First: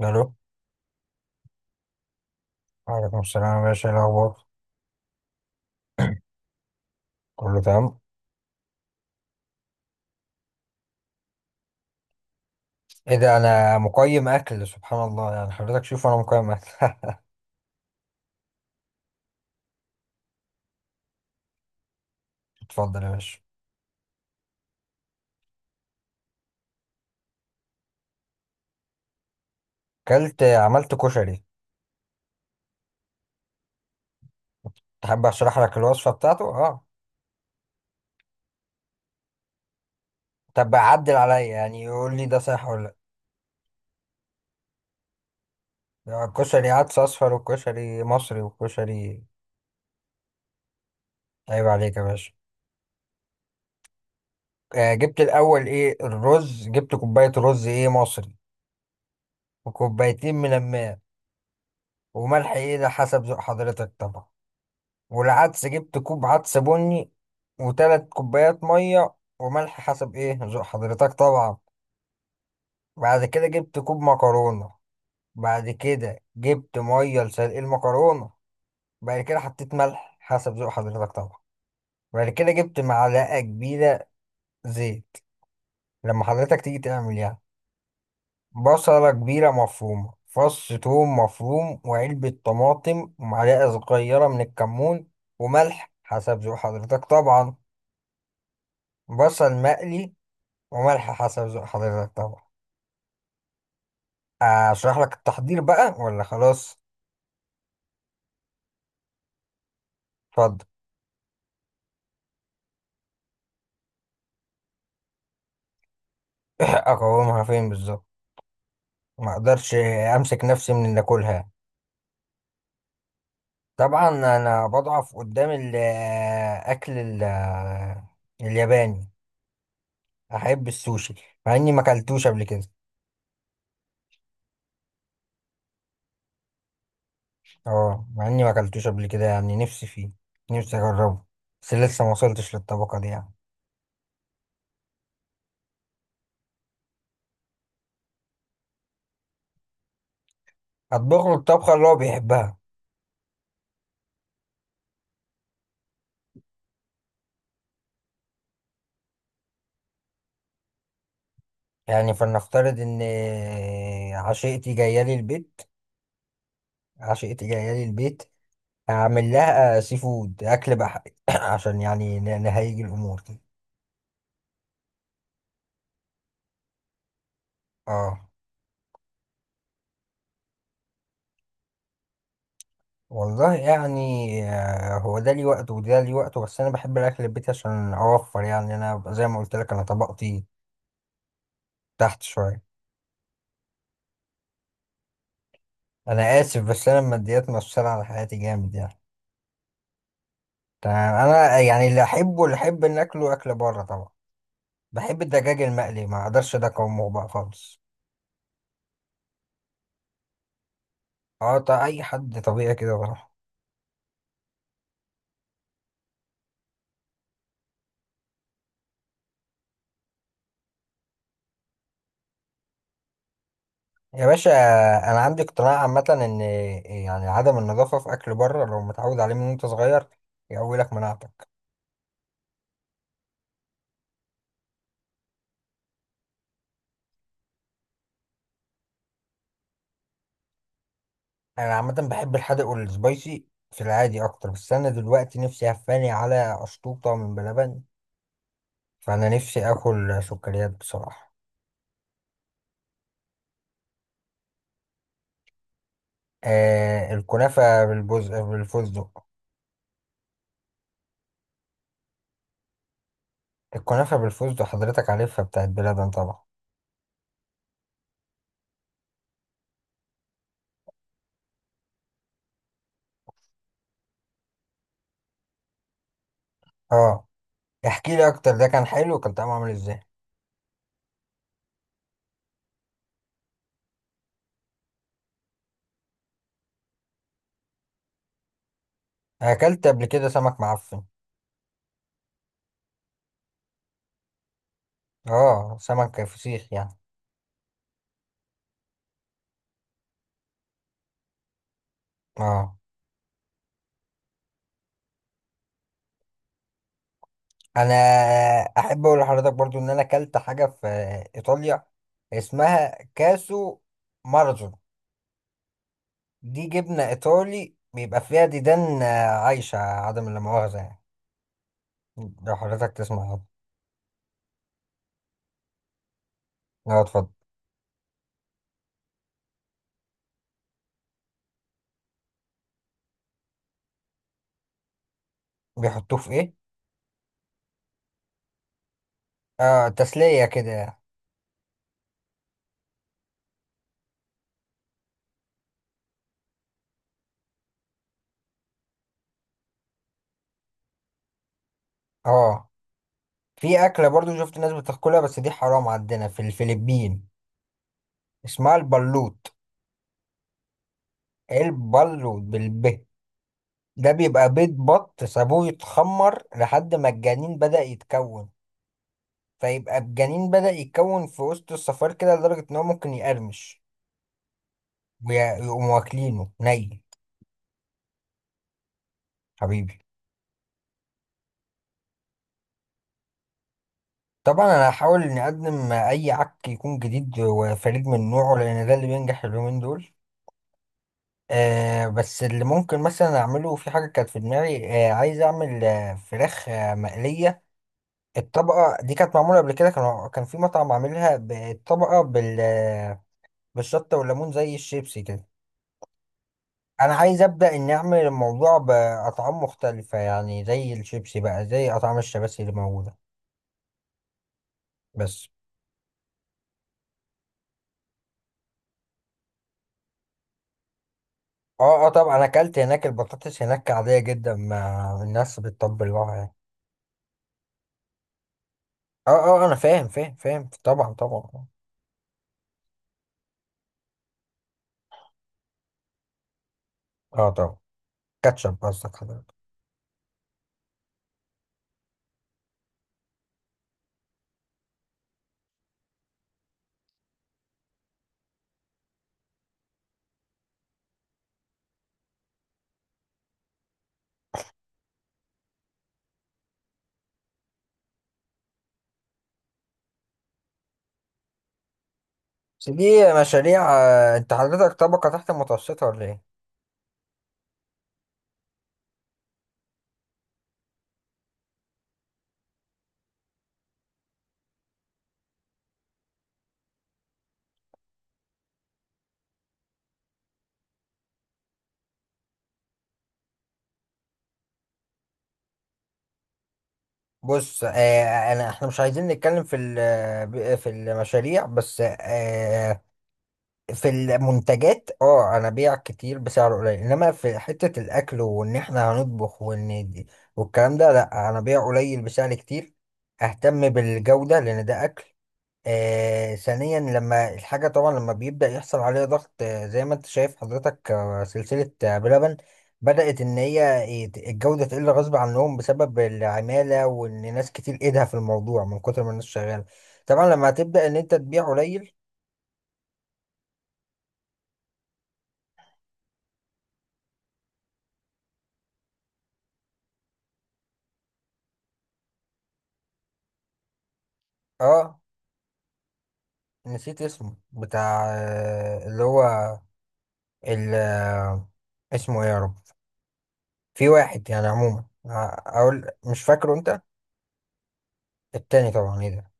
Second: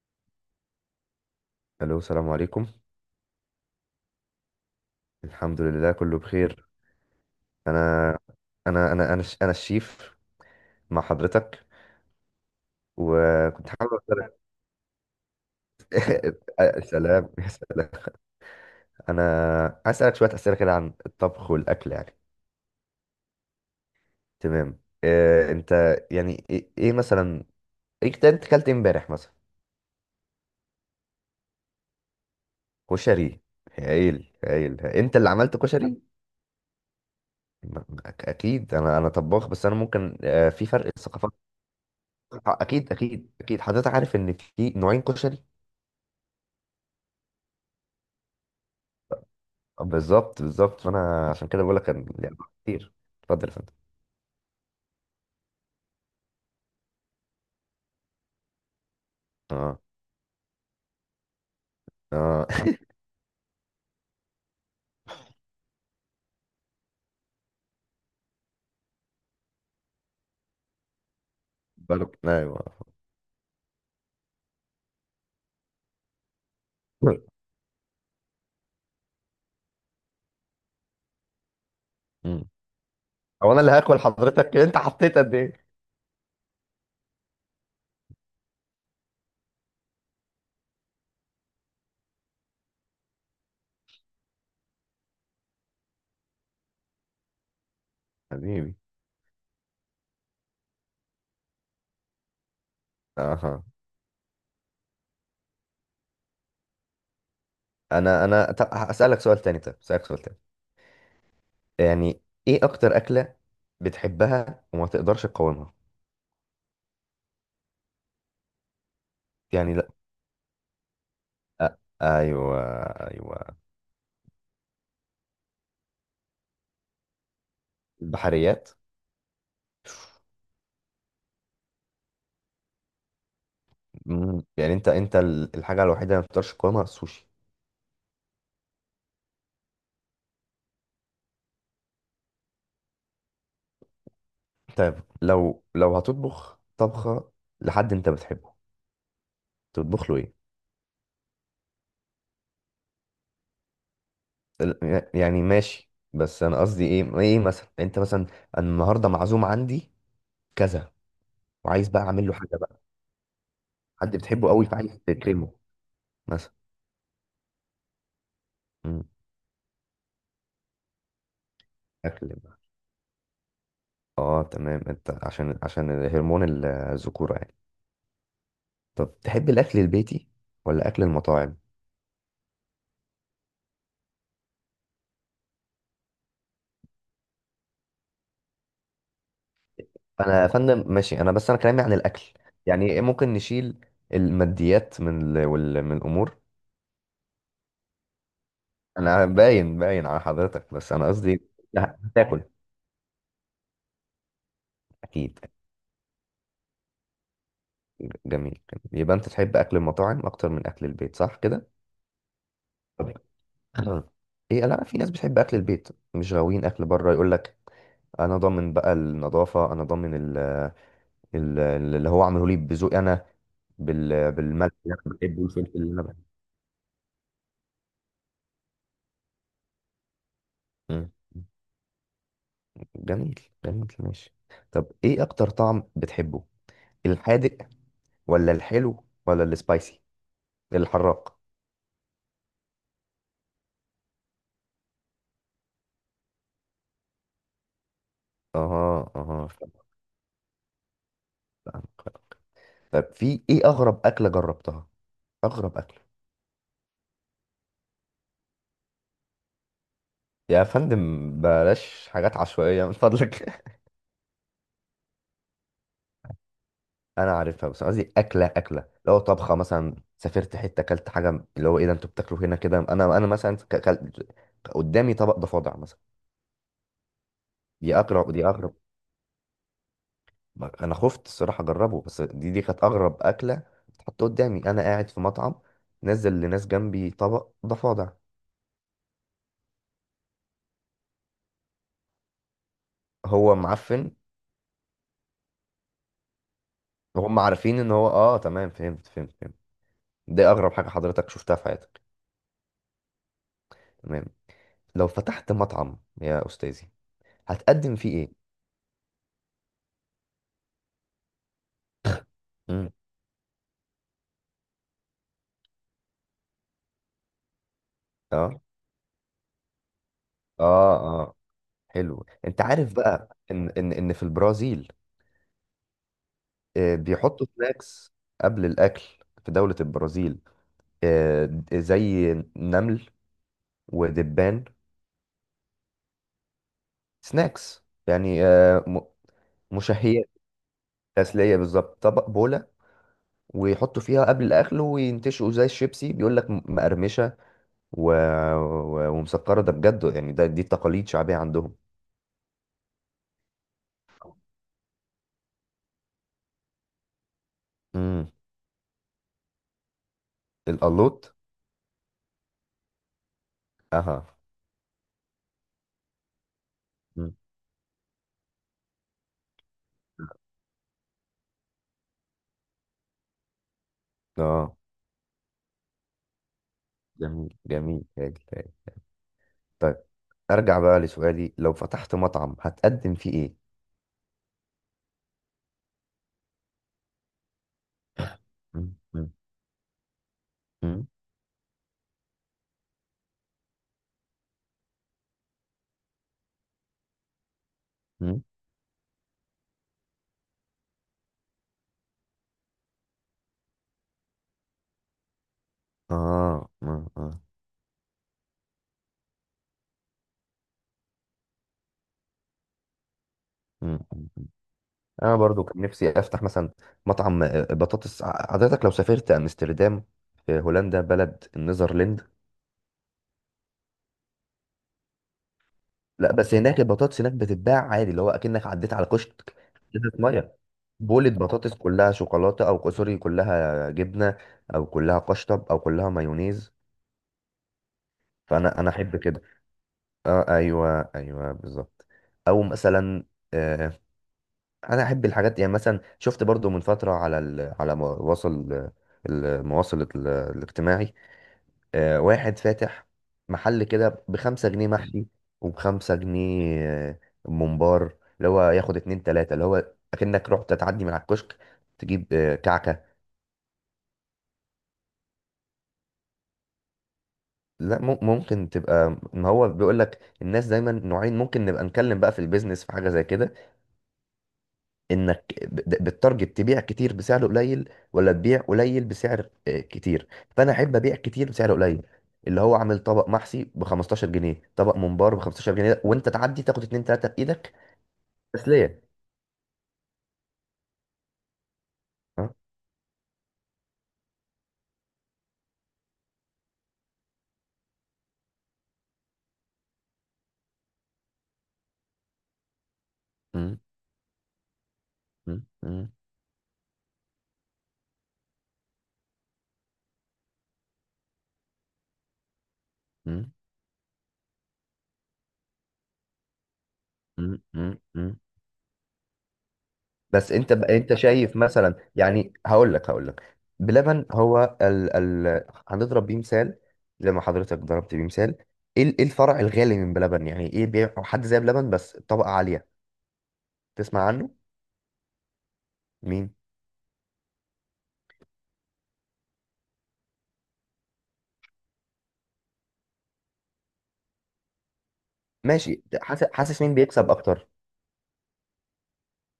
الو. الو، السلام عليكم. وعليكم السلام يا باشا، إيه الاخبار؟ الحمد لله كله بخير. كله تمام. انا انا الشيف مع حضرتك، ايه ده؟ وكنت انا حابب مقيم اسالك. اكل، سبحان الله، يعني حضرتك شوف انا مقيم اكل سلام يا سلام. انا عايز اسالك شويه اسئله كده عن الطبخ والاكل يعني. اتفضل يا باشا. تمام، إيه انت يعني، ايه، إيه مثلا؟ ايه، انت اكلت إيه امبارح مثلا؟ اكلت عملت كشري. كشري؟ هايل هايل، انت تحب اللي عملت اشرح لك كشري؟ الوصفه بتاعته؟ اه. اكيد، انا طباخ، بس انا ممكن، في طب فرق عدل ثقافات. عليا يعني يقول لي ده صح اكيد ولا؟ اكيد اكيد، حضرتك عارف ان في نوعين كشري. لا، كشري عدس اصفر وكشري مصري وكشري. بالظبط بالظبط، فانا عشان كده عيب بقول لك، عليك يا كان باشا. لعبة كتير. اتفضل يا فندم. جبت الاول ايه الرز، جبت كوبايه رز ايه مصري، اه وكوبايتين من الماء، اه. وملح ايه ده حسب ذوق حضرتك طبعا. والعدس جبت كوب عدس بني و3 كوبايات مية، وملح حسب ايه ذوق حضرتك طبعا. بالك، ايوه. بعد كده جبت كوب مكرونة. بعد كده جبت مية لسلق المكرونة. بعد كده حطيت ملح حسب ذوق حضرتك طبعا. بعد مم. كده جبت معلقة هو انا اللي هاكل؟ كبيرة حضرتك انت زيت. حطيت قد ايه؟ لما حضرتك تيجي تعمل يعني بصلة كبيرة مفرومة، فص ثوم مفروم، وعلبة طماطم، ومعلقة صغيرة من الكمون، وملح حسب ذوق حضرتك طبعا. حبيبي. بصل مقلي وملح حسب ذوق حضرتك طبعا. اها. اشرح لك التحضير بقى ولا خلاص؟ انا طب اسالك سؤال تاني. اتفضل. يعني، ايه اكتر اكله بتحبها وما تقدرش تقاومها؟ اقومها فين بالظبط؟ ما اقدرش يعني لا. امسك نفسي من اللي اكلها. أ... ايوه، ايوه. طبعا انا بضعف قدام الاكل. ال- البحريات. الياباني، احب السوشي مع اني ما اكلتوش قبل كده. مم. يعني انت، الحاجه الوحيده اللي ما تقدرش تقاومها السوشي؟ اه، مع اني ما اكلتوش قبل كده، يعني نفسي فيه، نفسي اجربه، بس لسه ما وصلتش للطبقه دي يعني. طيب، لو هتطبخ طبخه لحد انت بتحبه، تطبخ له ايه؟ اطبخ له الطبخه اللي هو بيحبها. يعني ماشي، بس انا قصدي ايه؟ ايه مثلا؟ انت مثلا أنا النهارده معزوم عندي كذا، وعايز بقى يعني اعمل له حاجه فلنفترض بقى، ان حد بتحبه قوي عشيقتي فعايز جايه لي تكرمه البيت، مثلا. عشقتي جاية لي البيت، مم. هعمل لها سي فود، أكل بحري، عشان يعني اكل بقى. نهيج الأمور. اه تمام، انت عشان هرمون الذكوره يعني. اه. طب، تحب الاكل البيتي ولا اكل المطاعم؟ والله يعني، هو ده لي وقته وده لي وقته، بس أنا بحب الأكل البيت عشان أوفر يعني، أنا زي ما قلت لك أنا انا طبقتي يا فندم ماشي، انا بس انا كلامي عن تحت الاكل. شوية. يعني إيه، ممكن نشيل الماديات من الامور. أنا آسف بس أنا الماديات مؤثرة على حياتي جامد يعني. انا باين باين على حضرتك، بس انا تمام، قصدي إيه؟ أنا يعني لا، اللي هتاكل. أحبه، اللي أحب إن أكله أكل بره طبعا. بحب اكيد. الدجاج المقلي، ما أقدرش ده، أقاومه بقى خالص. جميل جميل، يبقى انت تحب اكل المطاعم اكتر من اكل البيت، صح اه كده؟ طيب أي حد طبيعي كده طب، بروح. ايه، لا، في ناس بتحب اكل البيت، مش غاويين اكل بره. يقول لك، انا ضامن بقى النظافه، انا ضامن اللي هو عامله لي بذوقي انا، يا باشا، بالملح اللي انا انا عندي بحبه والفلفل اقتناع اللي انا عامه بحبه. ان يعني عدم النظافه في اكل بره، لو متعود عليه من وانت صغير يقوي لك مم. مناعتك. جميل جميل، ماشي. طب، ايه اكتر طعم بتحبه، الحادق ولا الحلو ولا السبايسي، الحراق؟ انا عامه بحب الحادق والسبايسي في العادي اكتر، بس انا دلوقتي نفسي هفاني على اشطوطه من بلبن، اها فانا اها، نفسي فاهمك، اكل سكريات بصراحه. فاهمك. طب، في ايه اغرب اكله جربتها، اغرب اكله؟ الكنافه بالفستق. يا فندم، بلاش حاجات عشوائية من فضلك. الكنافه بالفستق حضرتك عارفها بتاعت بلبن طبعا. أنا عارفها، بس أنا قصدي أكلة، أكلة لو طبخة مثلا، سافرت حتة أكلت حاجة اللي هو إيه ده، أنتوا بتاكلوا هنا كده؟ أنا مثلا، قدامي طبق ضفادع مثلا. اه، احكي لي دي اكتر، ده أغرب. كان حلو؟ كان طعمه عامل ازاي؟ أنا خفت الصراحة أجربه، بس دي كانت أغرب أكلة اتحط قدامي. أنا قاعد في مطعم، نزل لناس جنبي طبق ضفادع، اكلت قبل كده سمك معفن، هو معفن اه سمك فسيخ يعني. وهم عارفين إن هو. تمام، فهمت فهمت فهمت. دي أغرب حاجة حضرتك شفتها في حياتك؟ اه، تمام. لو فتحت مطعم يا أستاذي، انا هتقدم فيه ايه؟ احب اقول لحضرتك برضو ان انا اكلت حاجه في ايطاليا، امم اسمها كاسو مارزو، دي جبنه ايطالي بيبقى فيها اه ديدان عايشه، عدم لا مؤاخذه اه يعني، اه، حلو. لو انت حضرتك عارف تسمع بقى عنه. ان في البرازيل، اه، اتفضل. بيحطوا سناكس قبل الاكل، في دولة البرازيل، زي نمل ودبان. بيحطوه في ايه؟ سناكس يعني، اه، مشهيات، تسليه كده يعني. تسلية بالظبط، طبق بولة، ويحطوا فيها قبل الاكل وينتشوا زي الشيبسي. بيقول لك، مقرمشة و... ومسكرة، ده بجد يعني، دي تقاليد شعبية عندهم. اه، في اكله برضو شفت ناس بتاكلها، بس دي حرام عندنا في الفلبين، امم اسمها البلوت. القلوط. البلوت ده اها. بيبقى بيض بط سابوه يتخمر لحد ما مم. الجنين بدأ يتكون، فيبقى الجنين بدأ يتكون في وسط الصفار كده لدرجة إن هو ممكن يقرمش، اه، ويقوموا واكلينه ني. جميل جميل، هادي هادي. طيب، حبيبي. ارجع بقى لسؤالي، لو فتحت مطعم هتقدم فيه ايه؟ طبعا أنا هحاول إني أقدم أي عك يكون جديد وفريد من نوعه، لأن ده مم، اللي مم، بينجح اليومين دول. مم، بس اللي ممكن مثلا أعمله في حاجة كانت في دماغي، عايز أعمل فراخ مقلية. مم. الطبقة دي كانت معمولة قبل كده، كان في مطعم عاملها بالطبقة بالشطة والليمون زي الشيبسي كده. اه، مم، انا عايز ابدا اني اعمل الموضوع باطعام مختلفه، يعني زي الشيبسي بقى، زي اطعام الشباسي اللي موجوده مم، مم، مم. انا بس. برضو كان نفسي افتح مثلا مطعم، بطاطس. حضرتك لو سافرت امستردام، في هولندا، بلد اه اه النيذرلند. طبعا انا اكلت هناك، البطاطس هناك عاديه جدا، ما الناس لا بتطبلوها يعني. بس هناك، البطاطس هناك بتتباع عادي، اللي هو اكنك عديت على كشك، اه اه انا فاهم ازازه فاهم ميه، فاهم طبعا بولة طبعا. بطاطس كلها شوكولاته، او سوري كلها جبنه، او كلها قشطب، او كلها مايونيز. اه طبعا. كاتشب فانا قصدك احب كده. حضرتك؟ اه، ايوه ايوه، بالظبط. او مثلا، آه انا احب الحاجات يعني. مثلا شفت برضو من فتره على مواصل، المواصل، الاجتماعي. واحد فاتح محل كده ب5 جنيه محشي، وب5 جنيه، ممبار، اللي هو ياخد اتنين تلاتة، اللي هو اكنك رحت تعدي من على الكشك، تجيب بس كعكه. دي مشاريع، انت حضرتك طبقه تحت المتوسطه ولا ايه؟ لا، ممكن تبقى. ما هو بيقول لك، الناس دايما نوعين. ممكن نبقى نتكلم بقى في البيزنس، في حاجه زي كده، انك بالتارجت تبيع كتير بسعر قليل، ولا تبيع قليل بسعر، كتير. فانا احب ابيع كتير بسعر قليل، اللي هو عامل طبق محشي ب 15 جنيه، طبق ممبار ب 15 جنيه، وانت تعدي تاخد اتنين تلاته بايدك، بص احنا مش تسليه. عايزين نتكلم في في المشاريع بس ها؟ في المنتجات. اه، انا بيع كتير بسعر قليل، انما في حتة الاكل وان احنا هنطبخ وان دي والكلام ده، لا، انا بيع قليل بسعر كتير، مم، اهتم بالجودة لان ده اكل. مم، مم، آه، ثانيا لما الحاجة، طبعا لما بيبدأ يحصل عليها ضغط، زي ما انت شايف حضرتك، سلسلة بلبن بدأت مم، ان هي الجودة تقل غصب عنهم بسبب العمالة، وان مم، ناس كتير مم، ايدها في مم. الموضوع من كتر ما الناس شغالة. طبعا بس لما انت بقى، هتبدأ انت ان انت شايف تبيع مثلا قليل. يعني. هقول لك بلبن، هو ال هنضرب بيه مثال، زي ما حضرتك ضربت بيه مثال. ايه إيه الفرع الغالي من بلبن؟ يعني، ايه بيع حد زي بلبن بس طبقة عالية؟ تسمع عنه؟ اه، مين؟ نسيت اسمه بتاع اللي هو ال اسمه ايه يا رب؟ في واحد يعني عموما ماشي، اقول مش حاسس فاكره حاسس مين انت. بيكسب اكتر. التاني طبعا، ايه ده؟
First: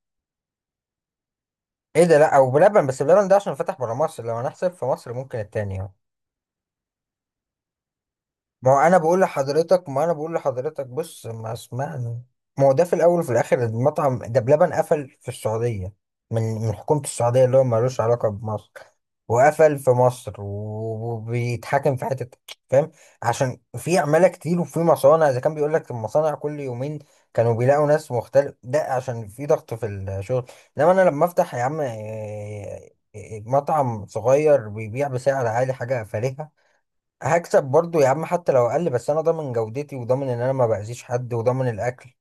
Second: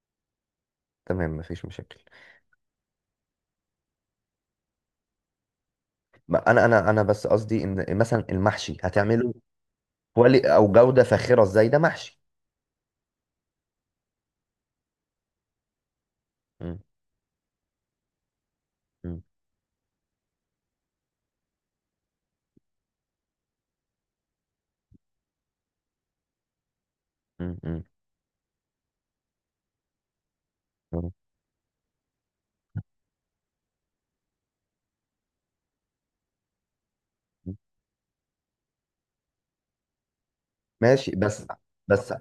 تمام، مفيش مشاكل. ايه ده؟ لا، او بلبن، بس بلبن ده عشان فتح برا مصر، لو هنحسب في مصر ممكن التاني يعني. ما انا بس قصدي ان مثلا ما المحشي هو انا بقول هتعمله لحضرتك، ما انا بقول كوالي او لحضرتك جودة بص، فاخرة ما ازاي؟ ده محشي. اسمعني، ما هو ده في الاول وفي الاخر المطعم ده بلبن قفل في السعوديه، من من مم. حكومه السعوديه اللي هو ملوش علاقه بمصر، مم. وقفل في مصر و- وبيتحاكم في حته، فاهم؟ عشان في عماله كتير وفي مصانع، اذا كان بيقول لك المصانع كل يومين كانوا مم. مم. بيلاقوا ناس مختلف، ده عشان في ضغط في الشغل. انما انا مم. لما افتح يا عم إيه، إيه، مطعم صغير بيبيع بسعر عالي حاجه فارهه، هكسب برضو يا عم حتى لو اقل، بس انا ضامن جودتي وضامن ان انا ما باذيش ماشي، حد بس وضامن الاكل. بس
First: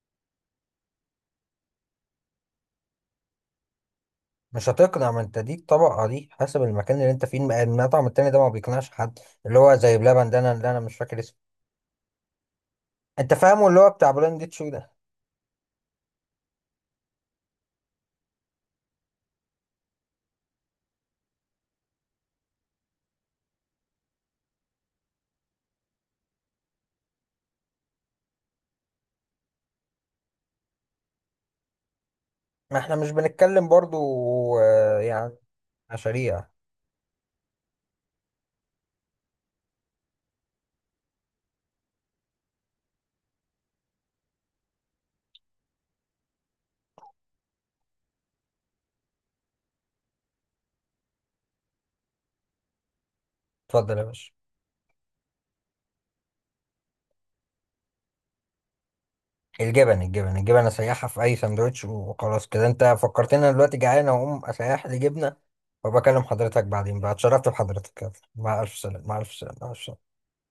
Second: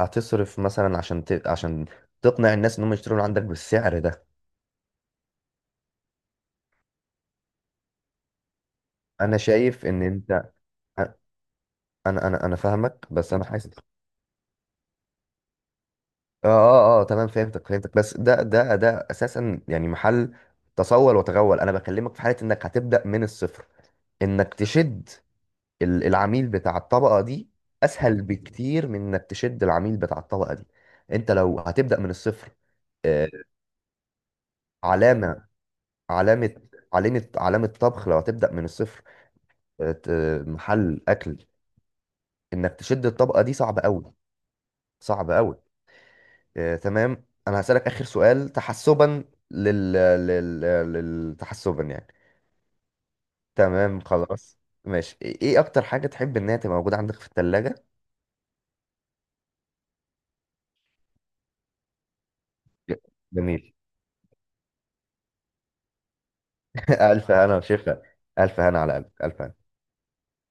هتصرف مثلا عشان تقنع الناس ان هم يشتروا من عندك بالسعر ده. مش هتقنع، ما انت دي الطبقه، دي حسب المكان اللي انت فيه، المطعم التاني ده ما بيقنعش حد، انا اللي هو شايف زي ان بلبن ده، انا انت. اللي انا مش فاكر اسمه. انا فاهمك انت بس انا فاهمه حاسس. اللي هو بتاع بلاند شو ده. اه اه اه، تمام، فهمتك فهمتك، بس ده اساسا يعني محل تصول وتغول. انا بكلمك في حاله انك هتبدا من الصفر، انك تشد العميل بتاع الطبقه دي اسهل بكتير من انك تشد العميل بتاع الطبقه دي، انت لو هتبدا من الصفر. ما احنا مش آه، بنتكلم برضو يعني علامه مشاريع. علامه علامه طبخ، لو هتبدا من الصفر، آه، ت- محل اكل، انك تشد الطبقه دي صعب قوي، صعب قوي. تمام. انا هسألك اخر سؤال تحسبا لل... لل... لل... تحسبا يعني. اتفضل تمام، يا باشا. خلاص. ماشي، ايه، إيه اكتر حاجة تحب انها تبقى موجودة عندك في الثلاجة؟ الجبن الجبن الجبن اسيحها في اي سندوتش وخلاص كده، انت فكرتني، انا جميل. دلوقتي جعان اقوم اسيح لي جبنه وبكلم حضرتك بعدين بقى، الف اتشرفت هنا بحضرتك، وشفا، يلا. الف مع الف هنا على سلامه، قلبك، مع الف الف سلامه، هنا. مع الف سلامه.